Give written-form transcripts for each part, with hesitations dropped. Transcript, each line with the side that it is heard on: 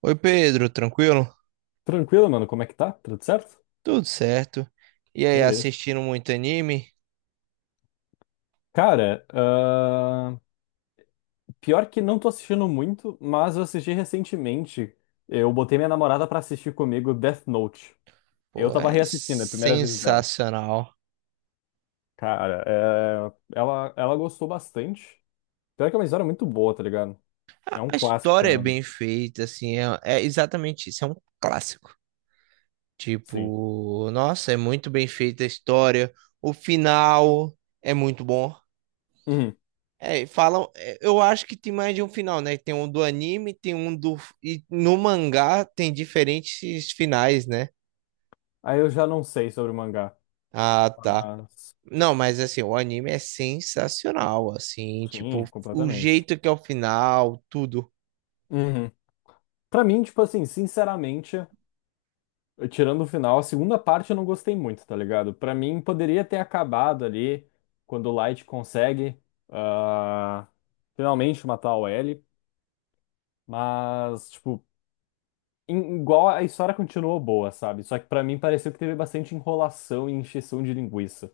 right: Oi, Pedro, tranquilo?
left: Tranquilo, mano, como é que tá? Tudo certo?
right: Tudo certo. E aí,
left: Beleza.
right: assistindo muito anime?
left: Cara, pior que não tô assistindo muito, mas eu assisti recentemente. Eu botei minha namorada pra assistir comigo Death Note. Eu
right: Pô,
left: tava
right: é
left: reassistindo, é a primeira vez dela.
right: sensacional.
left: Cara, ela gostou bastante. Pior que é uma história muito boa, tá ligado? É
right: A
left: um
right: a
left: clássico,
right: história é
left: querendo ou não.
right: bem feita, assim, é exatamente isso, é um clássico.
left: Sim.
right: Tipo, nossa, é muito bem feita a história. O final é muito bom.
left: Uhum.
right: Falam, eu acho que tem mais de um final, né? Tem um do anime, tem um do. E no mangá tem diferentes finais, né?
left: Aí eu já não sei sobre o mangá,
right: Ah, tá.
left: mas
right: Não, mas assim, o anime é sensacional, assim, tipo,
left: sim,
right: o
left: completamente.
right: jeito que é o final, tudo.
left: Uhum. Pra mim, tipo assim, sinceramente. Tirando o final, a segunda parte eu não gostei muito, tá ligado? Pra mim, poderia ter acabado ali quando o Light consegue ah, finalmente matar o L, mas, tipo, igual a história continuou boa, sabe? Só que pra mim pareceu que teve bastante enrolação e encheção de linguiça.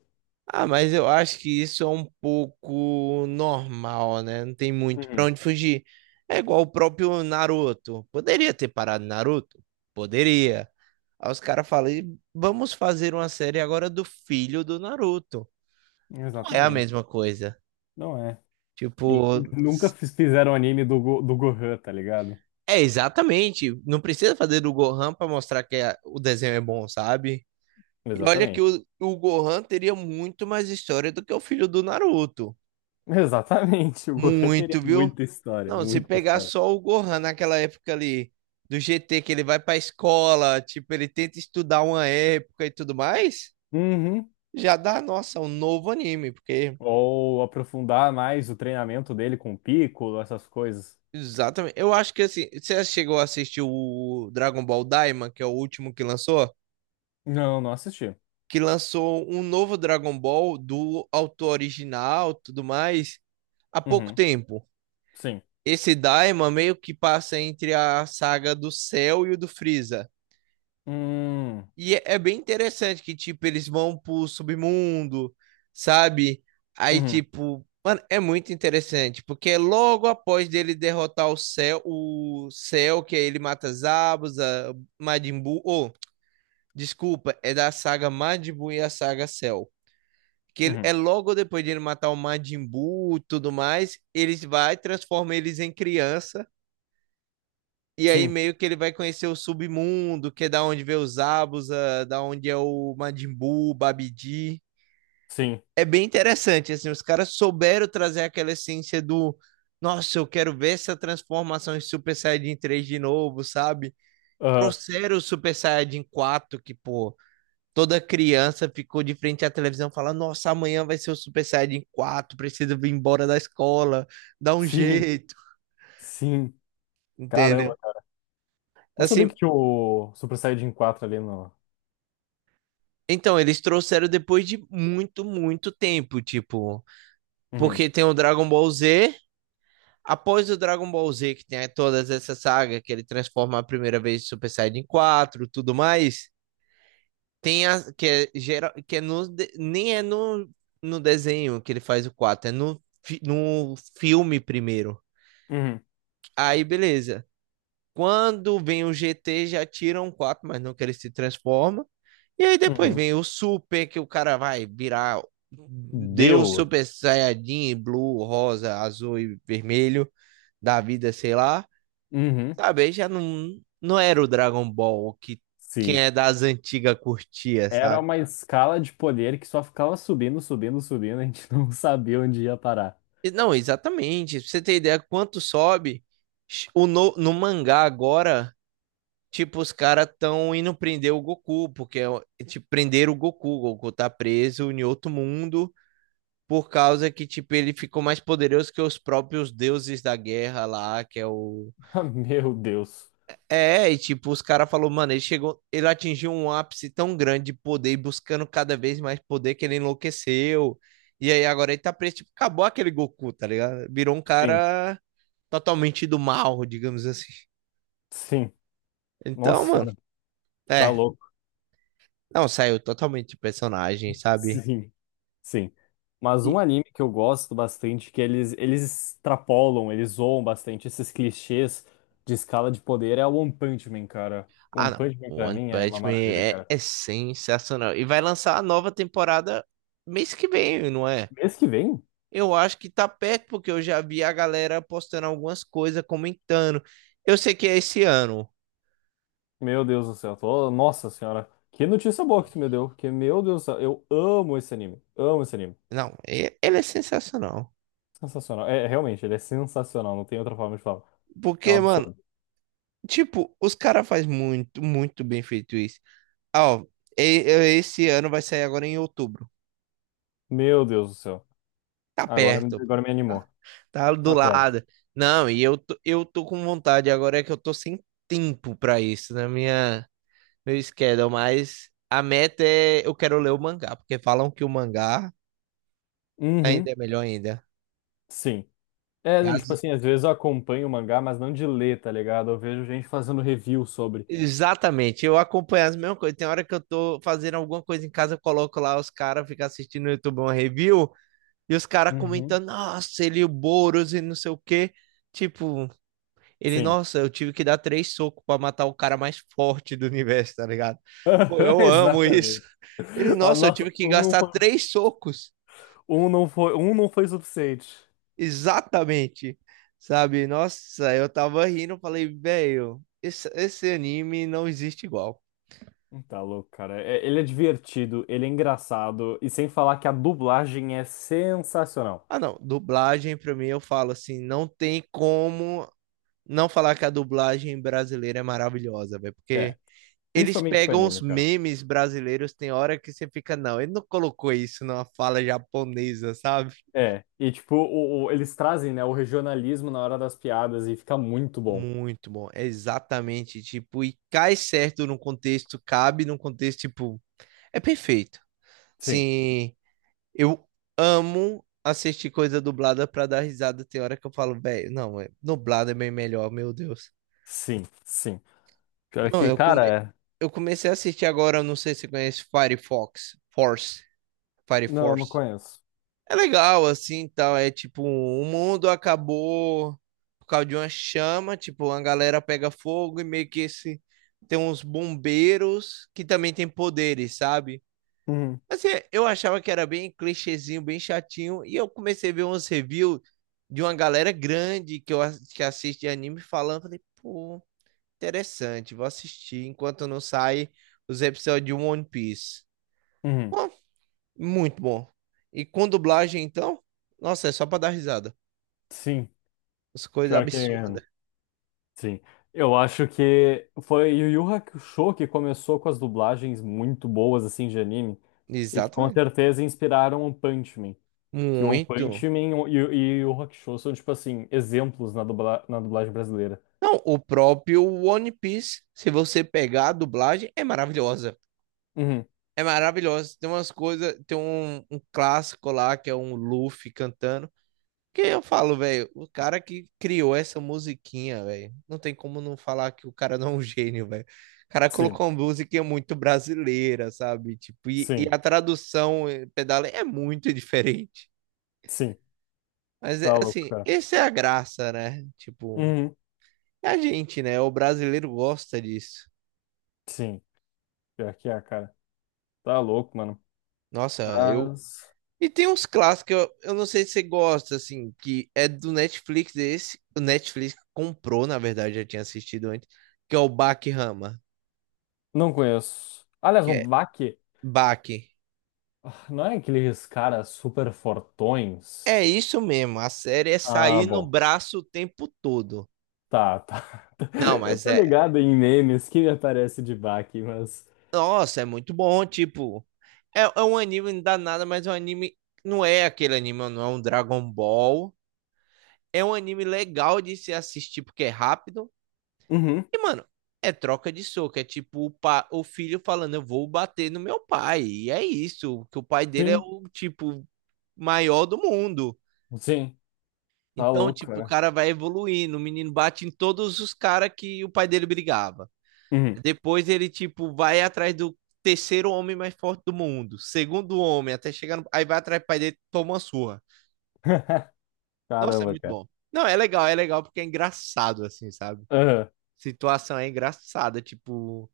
right: Ah, mas eu acho que isso é um pouco normal, né? Não tem muito pra
left: Uhum.
right: onde fugir. É igual o próprio Naruto. Poderia ter parado Naruto? Poderia. Aí os caras falam, "E vamos fazer uma série agora do filho do Naruto." Não é a
left: Exatamente.
right: mesma coisa.
left: Não é. E-
right: Tipo,
left: Nunca fizeram anime do Gohan, tá ligado?
right: é exatamente. Não precisa fazer do Gohan pra mostrar que o desenho é bom, sabe? E olha que
left: Exatamente.
right: o Gohan teria muito mais história do que o filho do Naruto.
left: Exatamente, o Gohan teria
right: Muito, viu?
left: muita história,
right: Não, se
left: muita
right: pegar
left: história.
right: só o Gohan naquela época ali do GT, que ele vai pra escola, tipo, ele tenta estudar uma época e tudo mais,
left: Uhum.
right: já dá, nossa, um novo anime, porque.
left: Ou aprofundar mais o treinamento dele com o Piccolo, essas coisas.
right: Exatamente. Eu acho que assim, você chegou a assistir o Dragon Ball Daima, que é o último que lançou?
left: Não, não assisti.
right: Que lançou um novo Dragon Ball do autor original, tudo mais, há pouco
left: Uhum,
right: tempo.
left: sim.
right: Esse Daima meio que passa entre a saga do Cell e o do Freeza.
left: Hum,
right: E é bem interessante que, tipo, eles vão pro submundo, sabe? Aí,
left: uhum,
right: tipo, mano, é muito interessante, porque é logo após dele derrotar o Cell, que aí ele mata Zabuza, Majin Buu, oh, desculpa, é da saga Majin Buu e a saga Cell. Que
left: uhum.
right: é logo depois de ele matar o Majin Buu e tudo mais, eles vai transforma eles em criança. E aí
left: Sim,
right: meio que ele vai conhecer o submundo, que é da onde vê os Abusa, da onde é o Majin Buu, o Babidi.
left: sim.
right: É bem interessante, assim, os caras souberam trazer aquela essência do, nossa, eu quero ver essa transformação em Super Saiyajin 3 de novo, sabe?
left: Aham,
right: Trouxeram o Super Saiyajin 4 que, pô, toda criança ficou de frente à televisão falando, nossa, amanhã vai ser o Super Saiyajin quatro, preciso vir embora da escola, dá um
left: sim,
right: jeito,
left: sim.
right: entendeu?
left: Caramba. Não sabia que
right: Assim,
left: tinha o Super Saiyajin 4 ali no.
right: então, eles trouxeram depois de muito, muito tempo, tipo,
left: Uhum,
right: porque tem o Dragon Ball Z, após o Dragon Ball Z, que tem todas essas sagas, que ele transforma a primeira vez Super Saiyajin 4, tudo mais, tem a, que é, geral, que é no, nem é no, no desenho que ele faz o 4, é no, no filme primeiro.
left: uhum,
right: Aí, beleza. Quando vem o GT, já tiram quatro, mas não que ele se transforma. E aí depois
left: uhum.
right: vem o Super, que o cara vai virar Deus
left: Deus.
right: Super Saiyajin, Blue, Rosa, Azul e Vermelho da vida, sei lá.
left: Uhum,
right: Sabe, aí já não, não era o Dragon Ball que quem
left: sim.
right: é das antigas curtia,
left: Era
right: sabe?
left: uma escala de poder que só ficava subindo, subindo, subindo. A gente não sabia onde ia parar.
right: Não, exatamente. Pra você ter ideia, quanto sobe, o no, no mangá agora. Tipo, os caras tão indo prender o Goku, porque é, tipo, prenderam o Goku. O Goku tá preso em outro mundo por causa que, tipo, ele ficou mais poderoso que os próprios deuses da guerra lá, que é o.
left: Ah, meu Deus.
right: É, e tipo, os caras falaram, mano, ele chegou, ele atingiu um ápice tão grande de poder, buscando cada vez mais poder que ele enlouqueceu. E aí agora ele tá preso, tipo, acabou aquele Goku, tá ligado? Virou um
left: Sim,
right: cara totalmente do mal, digamos assim.
left: sim.
right: Então,
left: Nossa
right: mano,
left: senhora. Tá
right: é,
left: louco.
right: não, saiu totalmente de personagem, sabe?
left: Sim, sim. Mas um
right: E-
left: anime que eu gosto bastante, que eles extrapolam, eles zoam bastante esses clichês de escala de poder, é o One Punch Man, cara. One
right: não.
left: Punch Man
right: O
left: pra
right: One
left: mim é uma
right: Punch Man
left: maravilha,
right: é,
left: cara.
right: é sensacional. E vai lançar a nova temporada mês que vem, não é?
left: Mês que vem?
right: Eu acho que tá perto, porque eu já vi a galera postando algumas coisas, comentando. Eu sei que é esse ano.
left: Meu Deus do céu, Nossa senhora, que notícia boa que tu me deu, porque, meu Deus do céu, eu amo esse anime, amo esse anime.
right: Não, ele é sensacional.
left: Sensacional. É, realmente, ele é sensacional, não tem outra forma de falar. É um
right: Porque, mano,
left: absurdo.
right: tipo, os caras fazem muito, muito bem feito isso. Ah, ó, esse ano vai sair agora em outubro.
left: Meu Deus do céu.
right: Tá
left: Agora,
right: perto, pô.
left: agora me
right: Tá,
left: animou.
right: tá do
left: Tá perto.
right: lado. Não, e eu, eu tô com vontade, agora é que eu tô sem tempo pra isso na minha, meu schedule, mas a meta é eu quero ler o mangá, porque falam que o mangá
left: Uhum,
right: ainda é melhor ainda.
left: sim. É,
right: Que
left: tipo
right: as-
left: assim, às vezes eu acompanho o mangá, mas não de ler, tá ligado? Eu vejo gente fazendo review sobre.
right: Exatamente, eu acompanho as mesmas coisas. Tem hora que eu tô fazendo alguma coisa em casa, eu coloco lá os caras, ficam assistindo no YouTube uma review, e os caras
left: Uhum.
right: comentando, nossa, ele, e o Boros e não sei o quê. Tipo, ele,
left: Sim.
right: nossa, eu tive que dar três socos pra matar o cara mais forte do universo, tá ligado? Pô, eu amo isso.
left: Exatamente.
right: Ele,
left: Ah,
right: nossa, eu
left: nossa,
right: tive que
left: um não
right: gastar
left: foi,
right: três socos.
left: um não foi, um não foi suficiente.
right: Exatamente. Sabe? Nossa, eu tava rindo, falei, velho, esse anime não existe igual.
left: Tá louco, cara. Ele é divertido, ele é engraçado, e sem falar que a dublagem é sensacional.
right: Ah, não, dublagem pra mim eu falo assim, não tem como não falar que a dublagem brasileira é maravilhosa, velho,
left: É,
right: porque eles
left: principalmente pra
right: pegam os
left: anime, cara.
right: memes brasileiros, tem hora que você fica, não, ele não colocou isso numa fala japonesa, sabe?
left: É, e tipo, eles trazem, né, o regionalismo na hora das piadas e fica muito bom.
right: Muito bom, é exatamente, tipo, e cai certo no contexto, cabe num contexto, tipo, é perfeito.
left: Sim,
right: Sim, eu amo assistir coisa dublada pra dar risada, tem hora que eu falo, velho, não, dublado é bem melhor, meu Deus.
left: sim, sim. Pior
right: Não,
left: que,
right: eu, come...
left: cara,
right: eu comecei a assistir agora, eu não sei se você conhece Firefox, Force, Fire
left: não, não
right: Force.
left: conheço.
right: É legal, assim, tal. É tipo, o mundo acabou por causa de uma chama, tipo, a galera pega fogo e meio que esse tem uns bombeiros que também tem poderes, sabe?
left: Uhum,
right: Assim, eu achava que era bem clichêzinho, bem chatinho, e eu comecei a ver uns reviews de uma galera grande que eu que assiste anime falando, falei, pô, interessante, vou assistir enquanto não sai os episódios de One Piece.
left: uhum.
right: Muito bom. E com dublagem, então? Nossa, é só pra dar risada.
left: Sim,
right: As coisas
left: pior que
right: absurdas.
left: sim. Eu acho que foi Yu Yu Hakusho que começou com as dublagens muito boas assim de anime e que com
right: Exatamente.
left: certeza inspiraram One Punch Man. Que One
right: Muito.
left: Punch Man e Yu Yu Hakusho são tipo assim exemplos na, na dublagem brasileira.
right: Não, o próprio One Piece, se você pegar a dublagem, é maravilhosa.
left: Uhum.
right: É maravilhosa. Tem umas coisas, tem um clássico lá que é um Luffy cantando. Que eu falo, velho, o cara que criou essa musiquinha, velho, não tem como não falar que o cara não é um gênio, velho. O cara
left: Sim,
right: colocou uma musiquinha muito brasileira, sabe? Tipo, e
left: sim,
right: a tradução pedala é muito diferente.
left: sim.
right: Mas, é,
left: Tá louco,
right: assim,
left: cara.
right: essa é a graça, né? Tipo,
left: Uhum.
right: é a gente, né? O brasileiro gosta disso.
left: Sim, pior que é, cara. Tá louco, mano.
right: Nossa, eu.
left: Mas.
right: E tem uns clássicos, eu não sei se você gosta, assim, que é do Netflix esse. O Netflix comprou, na verdade, já tinha assistido antes, que é o Bach Rama,
left: Não conheço. Aliás, não, vá que
right: Baque.
left: ah, não é aqueles caras super fortões?
right: É isso mesmo, a série é
left: Ah,
right: sair no
left: bom.
right: braço o tempo todo.
left: Tá, tá.
right: Não,
left: Eu
right: mas
left: tô
right: é.
left: ligado em memes que me aparece de baque, mas.
right: Nossa, é muito bom, tipo. É um anime danado, mas é um anime. Não é aquele anime, não é um Dragon Ball. É um anime legal de se assistir porque é rápido.
left: Uhum.
right: E, mano, é troca de soco. É tipo o, pa... o filho falando: eu vou bater no meu pai. E é isso, que o pai dele é
left: Sim,
right: o tipo maior do mundo.
left: sim, tá
right: Então,
left: louco,
right: tipo, o
left: né?
right: cara vai evoluindo. O menino bate em todos os caras que o pai dele brigava.
left: Uhum.
right: Depois ele, tipo, vai atrás do terceiro homem mais forte do mundo. Segundo homem, até chegar no... Aí vai atrás do pai dele, toma uma surra. Nossa, é
left: Caramba,
right: muito
left: cara.
right: bom. Não, é legal porque é engraçado, assim, sabe?
left: Aham.
right: Situação é engraçada, tipo,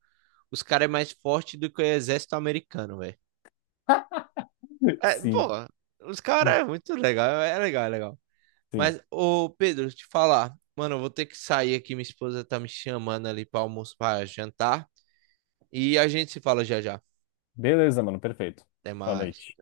right: os caras é mais forte do que o exército americano, velho. É, pô,
left: Sim,
right: os caras é muito legal, é legal, é legal.
left: sim.
right: Mas, ô Pedro, te falar, mano, eu vou ter que sair aqui, minha esposa tá me chamando ali pra almoço, pra jantar, e a gente se fala já já.
left: Beleza, mano, perfeito.
right: Até
left: Boa
right: mais.
left: noite.